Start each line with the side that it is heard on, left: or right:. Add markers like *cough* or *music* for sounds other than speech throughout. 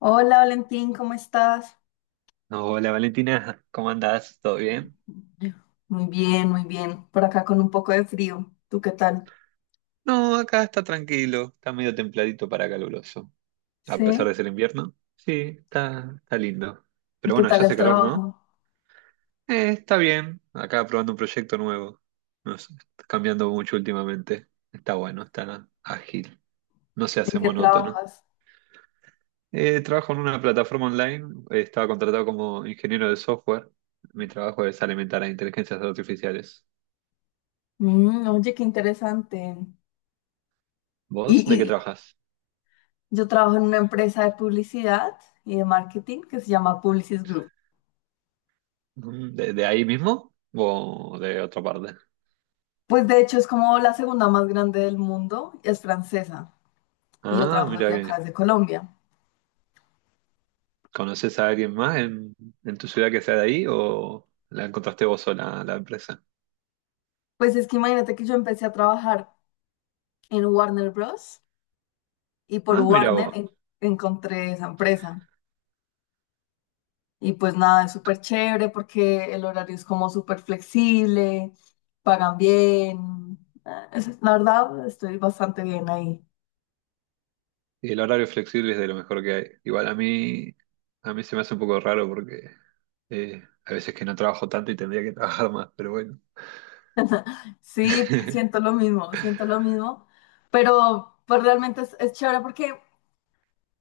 left: Hola Valentín, ¿cómo estás?
right: Hola Valentina, *laughs* ¿cómo andás? ¿Todo bien?
left: Muy bien, muy bien. Por acá con un poco de frío. ¿Tú qué tal?
right: No, acá está tranquilo, está medio templadito para caluroso. A pesar
left: ¿Sí?
right: de ser invierno, sí, está lindo.
left: ¿Y
right: Pero
left: qué
right: bueno, ya
left: tal
right: hace
left: el
right: calor, ¿no?
left: trabajo?
right: Está bien, acá probando un proyecto nuevo. No sé, está cambiando mucho últimamente. Está bueno, está ágil, no se
left: ¿En
right: hace
left: qué
right: monótono.
left: trabajas?
right: Trabajo en una plataforma online, estaba contratado como ingeniero de software. Mi trabajo es alimentar a inteligencias artificiales.
left: Mm, oye, qué interesante. Y,
right: ¿Vos de qué
left: y
right: trabajas?
left: yo trabajo en una empresa de publicidad y de marketing que se llama Publicis Group.
right: ¿De ahí mismo o de otra parte?
left: Pues de hecho es como la segunda más grande del mundo, es francesa. Y yo
right: Ah,
left: trabajo
right: mira
left: desde
right: que.
left: acá, desde Colombia.
right: ¿Conoces a alguien más en, tu ciudad que sea de ahí o la encontraste vos sola, la empresa?
left: Pues es que imagínate que yo empecé a trabajar en Warner Bros. Y por
right: Ah, mira
left: Warner
right: vos.
left: encontré esa empresa. Y pues nada, es súper chévere porque el horario es como súper flexible, pagan bien. Ah, la verdad, estoy bastante bien ahí.
right: Y el horario flexible es de lo mejor que hay. Igual a mí se me hace un poco raro porque a veces que no trabajo tanto y tendría que trabajar más, pero bueno.
left: Sí,
right: *laughs*
left: siento lo mismo, pero pues realmente es chévere porque,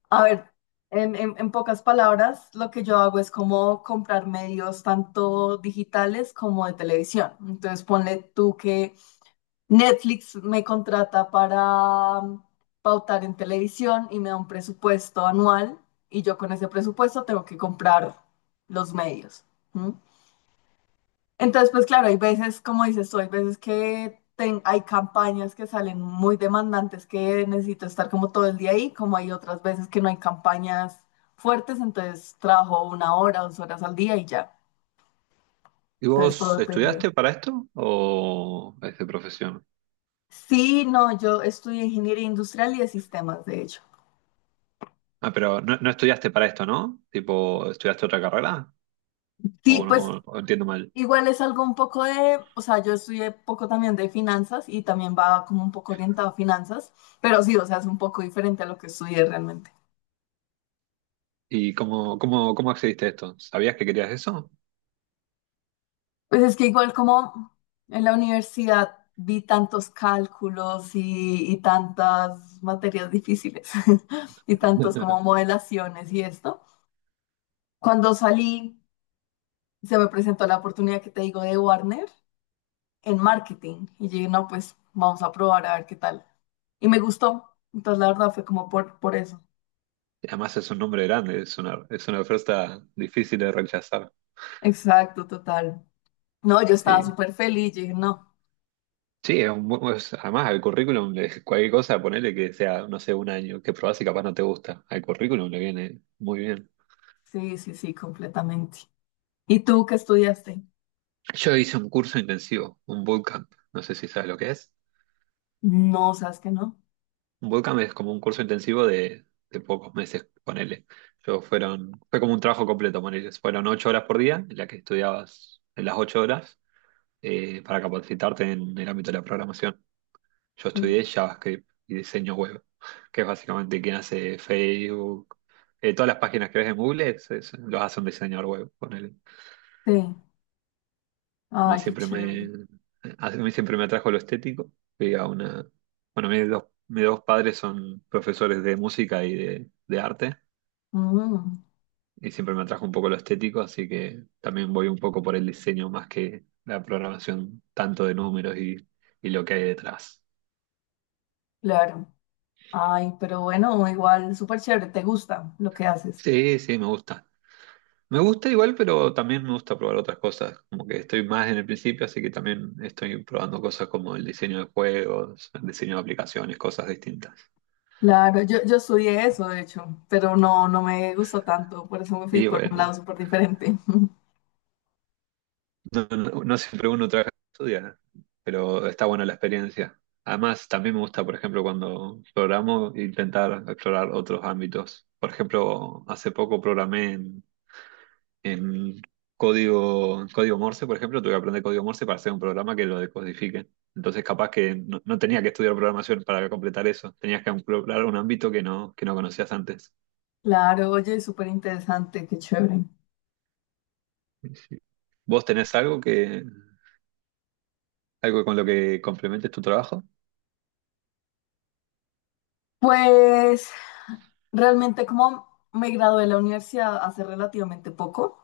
left: a ver, en pocas palabras, lo que yo hago es como comprar medios tanto digitales como de televisión. Entonces ponle tú que Netflix me contrata para pautar en televisión y me da un presupuesto anual y yo con ese presupuesto tengo que comprar los medios. ¿M? Entonces, pues claro, hay veces, como dices tú, hay veces que hay campañas que salen muy demandantes que necesito estar como todo el día ahí, como hay otras veces que no hay campañas fuertes, entonces trabajo 1 hora, 2 horas al día y ya.
right: ¿Y
left: Entonces todo
right: vos
left: depende.
right: estudiaste para esto o es de profesión?
left: Sí, no, yo estudié ingeniería industrial y de sistemas, de hecho.
right: Ah, pero no, no estudiaste para esto, ¿no? Tipo, ¿estudiaste otra carrera?
left: Sí,
right: ¿O, no,
left: pues
right: o entiendo mal?
left: igual es algo un poco o sea, yo estudié poco también de finanzas y también va como un poco orientado a finanzas, pero sí, o sea, es un poco diferente a lo que estudié realmente.
right: ¿Y cómo accediste a esto? ¿Sabías que querías eso?
left: Pues es que igual como en la universidad vi tantos cálculos y tantas materias difíciles *laughs* y tantos como
right: *laughs*
left: modelaciones y esto. Cuando salí, se me presentó la oportunidad que te digo de Warner en marketing y dije, no, pues vamos a probar a ver qué tal. Y me gustó. Entonces, la verdad fue como por eso.
right: Además es un nombre grande, es una oferta difícil de rechazar.
left: Exacto, total. No, yo estaba
right: Sí,
left: súper feliz, yo dije, no,
right: sí, es un, bu- es- además al currículum, cualquier cosa, ponele que sea, no sé, un año, que probás y capaz no te gusta. Al currículum le viene muy bien.
left: sí, sí, sí, completamente. ¿Y tú qué estudiaste?
right: Yo hice un curso intensivo, un bootcamp, no sé si sabes lo que es.
left: No, ¿sabes que no?
right: Un bootcamp es como un curso intensivo de pocos meses, ponele. Fue como un trabajo completo, ponele. Fueron 8 horas por día, en la que estudiabas en las 8 horas. Para capacitarte en el ámbito de la programación. Yo estudié
left: No.
right: JavaScript y diseño web, *laughs* que es básicamente quien hace Facebook. Todas las páginas que ves en Google los hace un diseñador web, ponele.
left: Sí,
right: A mí
left: ay, qué
right: siempre
left: chévere.
right: me, a mí siempre me atrajo lo estético. Fui a una, bueno, mis dos padres son profesores de música y de arte,
left: Mm,
right: y siempre me atrajo un poco lo estético, así que también voy un poco por el diseño más que la programación, tanto de números y lo que hay detrás.
left: claro, ay, pero bueno, igual, súper chévere, te gusta lo que haces.
right: Sí, sí, me gusta. Me gusta igual, pero también me gusta probar otras cosas. Como que estoy más en el principio, así que también estoy probando cosas como el diseño de juegos, el diseño de aplicaciones, cosas distintas.
left: Claro, yo estudié eso, de hecho, pero no, no me gustó tanto, por eso me fui
right: Y
left: por un
right: bueno,
left: lado súper diferente. *laughs*
right: no, no siempre uno trabaja y estudia, pero está buena la experiencia. Además, también me gusta, por ejemplo, cuando programo, intentar explorar otros ámbitos. Por ejemplo, hace poco programé En en código Morse, por ejemplo, tuve que aprender código Morse para hacer un programa que lo decodifique. Entonces, capaz que no tenía que estudiar programación para completar eso. Tenías que explorar un ámbito que no conocías antes.
left: Claro, oye, súper interesante, qué chévere.
right: ¿Vos tenés algo con lo que complementes tu trabajo?
left: Pues... realmente como me gradué de la universidad hace relativamente poco,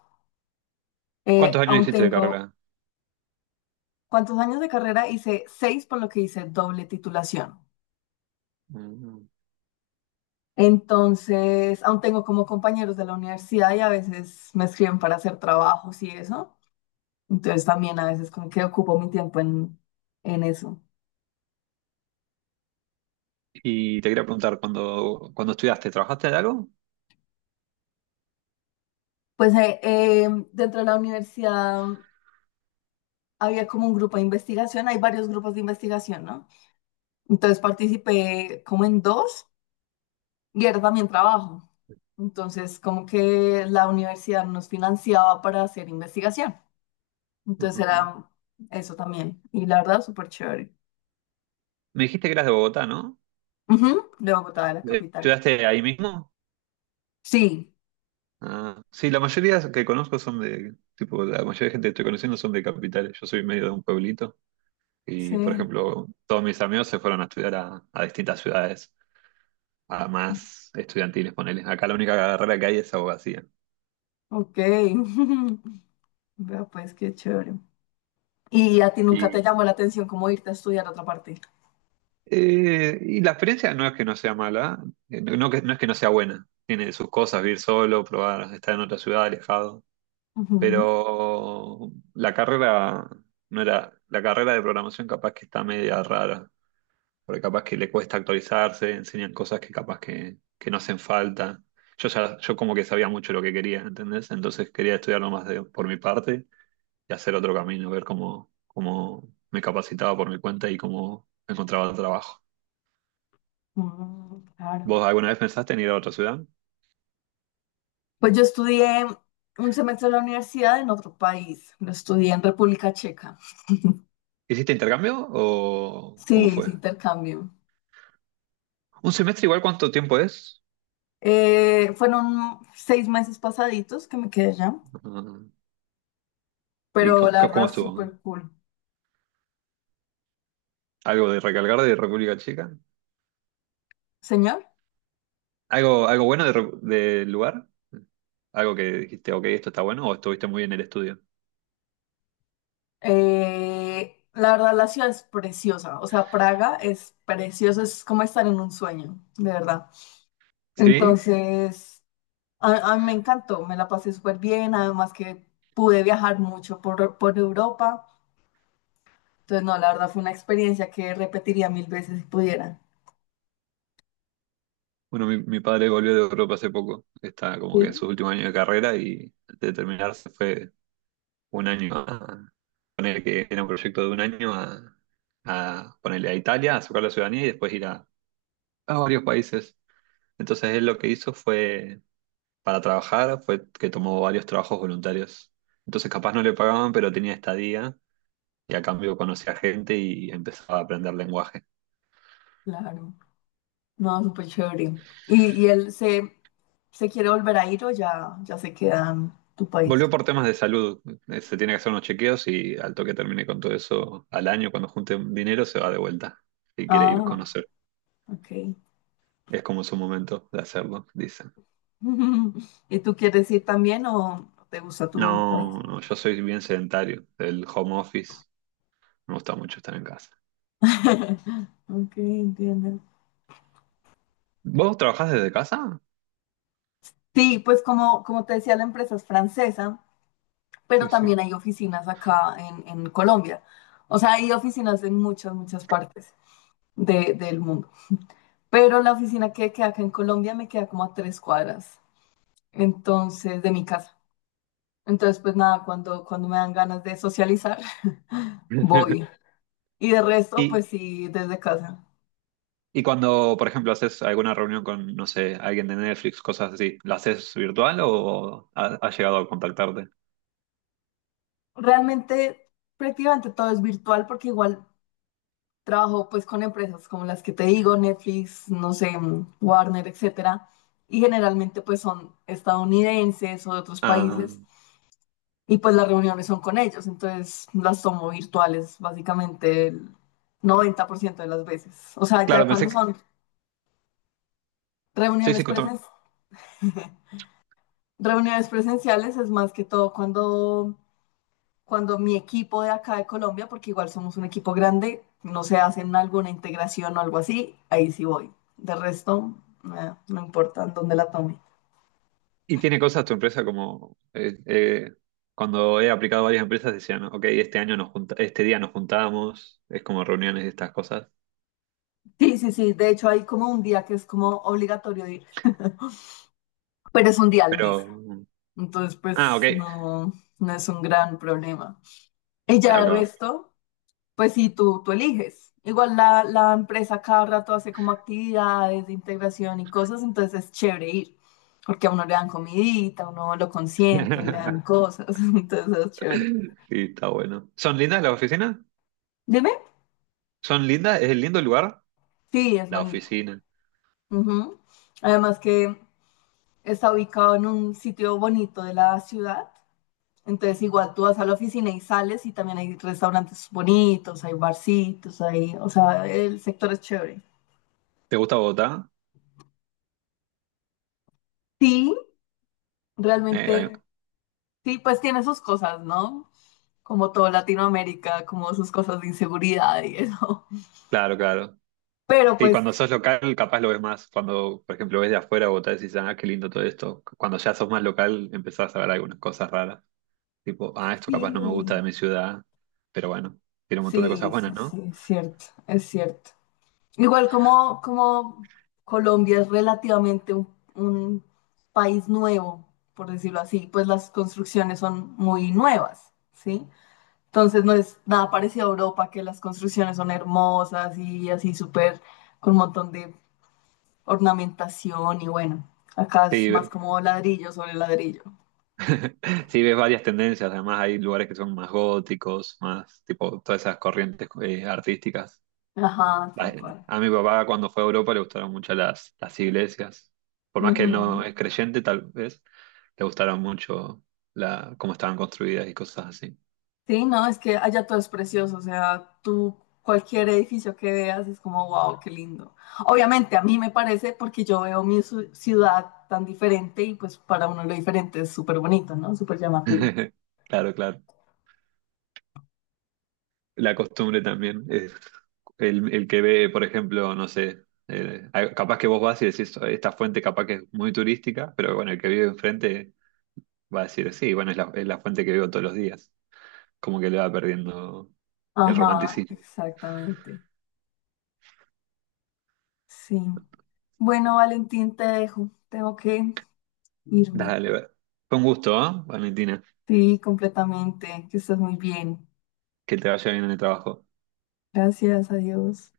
right: ¿Cuántos años
left: aún
right: hiciste de
left: tengo
right: carrera?
left: cuántos años de carrera, hice seis, por lo que hice doble titulación.
right: Mm.
left: Entonces, aún tengo como compañeros de la universidad y a veces me escriben para hacer trabajos y eso. Entonces, también a veces como que ocupo mi tiempo en, eso.
right: Y te quería preguntar, cuando, estudiaste, ¿trabajaste de algo?
left: Pues dentro de la universidad había como un grupo de investigación, hay varios grupos de investigación, ¿no? Entonces participé como en dos. Y era también trabajo. Entonces, como que la universidad nos financiaba para hacer investigación.
right: Ujú,
left: Entonces
right: ujú.
left: era eso también. Y la verdad, súper chévere.
right: Me dijiste que eras de Bogotá, ¿no?
left: Ujú, de Bogotá, de la capital.
right: ¿Estudiaste ahí mismo?
left: Sí,
right: Ah, sí, la mayoría que conozco son de, tipo, la mayoría de gente que estoy conociendo son de capitales. Yo soy medio de un pueblito y, por
left: sí,
right: ejemplo, todos mis amigos se fueron a estudiar a distintas ciudades, a más estudiantiles, ponele. Acá la única carrera que hay es abogacía.
left: ok. *laughs* Vea, pues qué chévere. ¿Y a ti nunca te
right: Y,
left: llamó la atención cómo irte a estudiar a otra parte?
right: y la experiencia no es que no sea mala, no, no es que no sea buena. Tiene sus cosas, vivir solo, probar, estar en otra ciudad, alejado. Pero la carrera no era, la carrera de programación capaz que está media rara, porque capaz que le cuesta actualizarse, enseñan cosas que capaz que no hacen falta. Yo como que sabía mucho lo que quería, ¿entendés? Entonces quería estudiarlo más por mi parte y hacer otro camino, ver cómo me capacitaba por mi cuenta y cómo encontraba trabajo.
left: Ujú, mm, claro.
right: ¿Vos alguna vez pensaste en ir a otra ciudad?
left: Pues yo estudié un semestre en la universidad en otro país. Lo estudié en República Checa.
right: ¿Hiciste intercambio o
left: Sí,
right: cómo
left: es
right: fue?
left: intercambio.
right: ¿Un semestre igual cuánto tiempo es?
left: Fueron 6 meses pasaditos que me quedé allá,
right: Ah, ¿Y
left: pero
right: cómo,
left: la
right: cómo
left: verdad
right: estuvo?
left: súper cool.
right: ¿Algo de recalcar de República Checa?
left: Señor,
right: ¿Algo bueno de del lugar? ¿Algo que dijiste, ok, esto está bueno o estuviste muy bien en el estudio?
left: la verdad la ciudad es preciosa, o sea, Praga es preciosa, es como estar en un sueño, de verdad.
right: Sí,
left: Entonces, a mí me encantó, me la pasé súper bien, además que pude viajar mucho por Europa, entonces no, la verdad fue una experiencia que repetiría mil veces si pudiera.
right: bueno, mi padre volvió de Europa hace poco. Está como que en
left: Sí,
right: su último año de carrera y antes de terminar se fue un año a poner que era un proyecto de un año a, ponerle a Italia, a sacar la ciudadanía y después ir a varios países. Entonces él lo que hizo fue, para trabajar, fue que tomó varios trabajos voluntarios. Entonces capaz no le pagaban, pero tenía estadía y a cambio conocía gente y empezaba a aprender lenguaje.
left: claro. No, súper chévere. ¿Y él se quiere volver a ir o ya, ya se queda en tu
right: Volvió
left: país?
right: por temas de salud, se tiene que hacer unos chequeos y al toque termine con todo eso al año, cuando junte dinero se va de vuelta y quiere ir a
left: Ah,
right: conocer.
left: ok.
right: Es como su momento de hacerlo, dicen.
left: *laughs* ¿Y tú quieres ir también o te gusta tu país?
right: No, no, yo soy bien sedentario, del home office, me gusta mucho estar en casa.
left: *laughs* Ok, entiendo.
right: ¿Vos trabajás desde casa?
left: Sí, pues como te decía, la empresa es francesa, pero
right: Sí,
left: también
right: sí.
left: hay oficinas acá en, Colombia. O sea, hay oficinas en muchas, muchas partes del mundo. Pero la oficina que queda acá en Colombia me queda como a 3 cuadras, entonces, de mi casa. Entonces, pues nada, cuando me dan ganas de socializar, *laughs* voy.
right: *laughs*
left: Y de resto,
right: Y,
left: pues sí, desde casa.
right: y cuando, por ejemplo, haces alguna reunión con, no sé, alguien de Netflix, cosas así, ¿la haces virtual o has llegado a contactarte?
left: Realmente, prácticamente todo es virtual porque igual trabajo pues con empresas como las que te digo, Netflix, no sé, Warner, etcétera. Y generalmente pues son estadounidenses o de otros
right: Ah.
left: países y pues las reuniones son con ellos. Entonces las tomo virtuales básicamente el 90% de las veces. O sea, ya
right: Claro, pensé
left: cuando
right: que
left: son
right: soy
left: reuniones
right: psicólogo.
left: presenciales. *laughs* Reuniones presenciales es más que todo cuando mi equipo de acá de Colombia, porque igual somos un equipo grande, no se hacen alguna integración o algo así, ahí sí voy. De resto, no importa en dónde la tome.
right: ¿Y tiene cosas tu empresa como cuando he aplicado a varias empresas decían, ok, este año nos junta, este día nos juntamos, es como reuniones y estas cosas.
left: Sí, sí, sí, de hecho hay como un día que es como obligatorio ir, pero es un día al mes.
right: Pero, mm,
left: Entonces,
right: ah, ok,
left: pues no, no es un gran problema. Y ya
right: claro,
left: de
right: claro.
left: resto. Pues sí, tú eliges. Igual la empresa cada rato hace como actividades de integración y cosas, entonces es chévere ir, porque a uno le dan comidita, a uno lo consienten, le dan
right: *laughs*
left: cosas, *laughs* entonces es chévere.
right: Sí, está bueno. ¿Son lindas las oficinas?
left: Dime,
right: ¿Son lindas? ¿Es el lindo el lugar?
left: sí, es
right: La
left: bonito.
right: oficina.
left: Ujú. Además que está ubicado en un sitio bonito de la ciudad, entonces igual tú vas a la oficina y sales y también hay restaurantes bonitos, hay barcitos, o sea, el sector es chévere.
right: ¿Te gusta Bogotá?
left: Sí,
right: Eh, ahí-
left: realmente. Sí, pues tiene sus cosas, ¿no? Como todo Latinoamérica, como sus cosas de inseguridad y eso.
right: claro, claro.
left: *laughs* Pero
right: Sí,
left: pues
right: cuando sos local capaz lo ves más. Cuando, por ejemplo, ves de afuera Bogotá decís, ah, qué lindo todo esto. Cuando ya sos más local empezás a ver algunas cosas raras. Tipo, ah, esto
left: sí,
right: capaz no me gusta de mi ciudad, pero bueno, tiene un montón de cosas
left: sí, sí,
right: buenas, ¿no?
left: sí, es cierto, es cierto. Igual como Colombia es relativamente un, país nuevo, por decirlo así, pues las construcciones son muy nuevas, ¿sí? Entonces no es nada parecido a Europa, que las construcciones son hermosas y así súper, con un montón de ornamentación y bueno, acá es
right: Sí,
left: más como ladrillo sobre ladrillo.
right: *laughs* sí ves varias tendencias, además hay lugares que son más góticos, más tipo todas esas corrientes artísticas.
left: Ajá, tal
right: La-
left: cual.
right: A mi papá cuando fue a Europa le gustaron mucho las, iglesias, por más que
left: Ujú.
right: él no es creyente tal vez, le gustaron mucho cómo estaban construidas y cosas así.
left: Sí, no, es que allá todo es precioso, o sea, tú cualquier edificio que veas es como, wow, qué lindo. Obviamente a mí me parece porque yo veo mi ciudad tan diferente y pues para uno lo diferente es súper bonito, ¿no? Súper llamativo.
right: *laughs* Claro, claro. La costumbre también. Es el que ve, por ejemplo, no sé, capaz que vos vas y decís, esta fuente capaz que es muy turística, pero bueno, el que vive enfrente va a decir, sí, bueno, es la, fuente que veo todos los días. Como que le va perdiendo el
left: Ajá,
right: romanticismo.
left: exactamente. Sí. Bueno, Valentín, te dejo. Tengo que irme.
right: Dale, va. Fue un gusto, ¿ah, Valentina?
left: Sí, completamente. Que estés muy bien.
right: Que te vaya bien en el trabajo.
left: Gracias a Dios.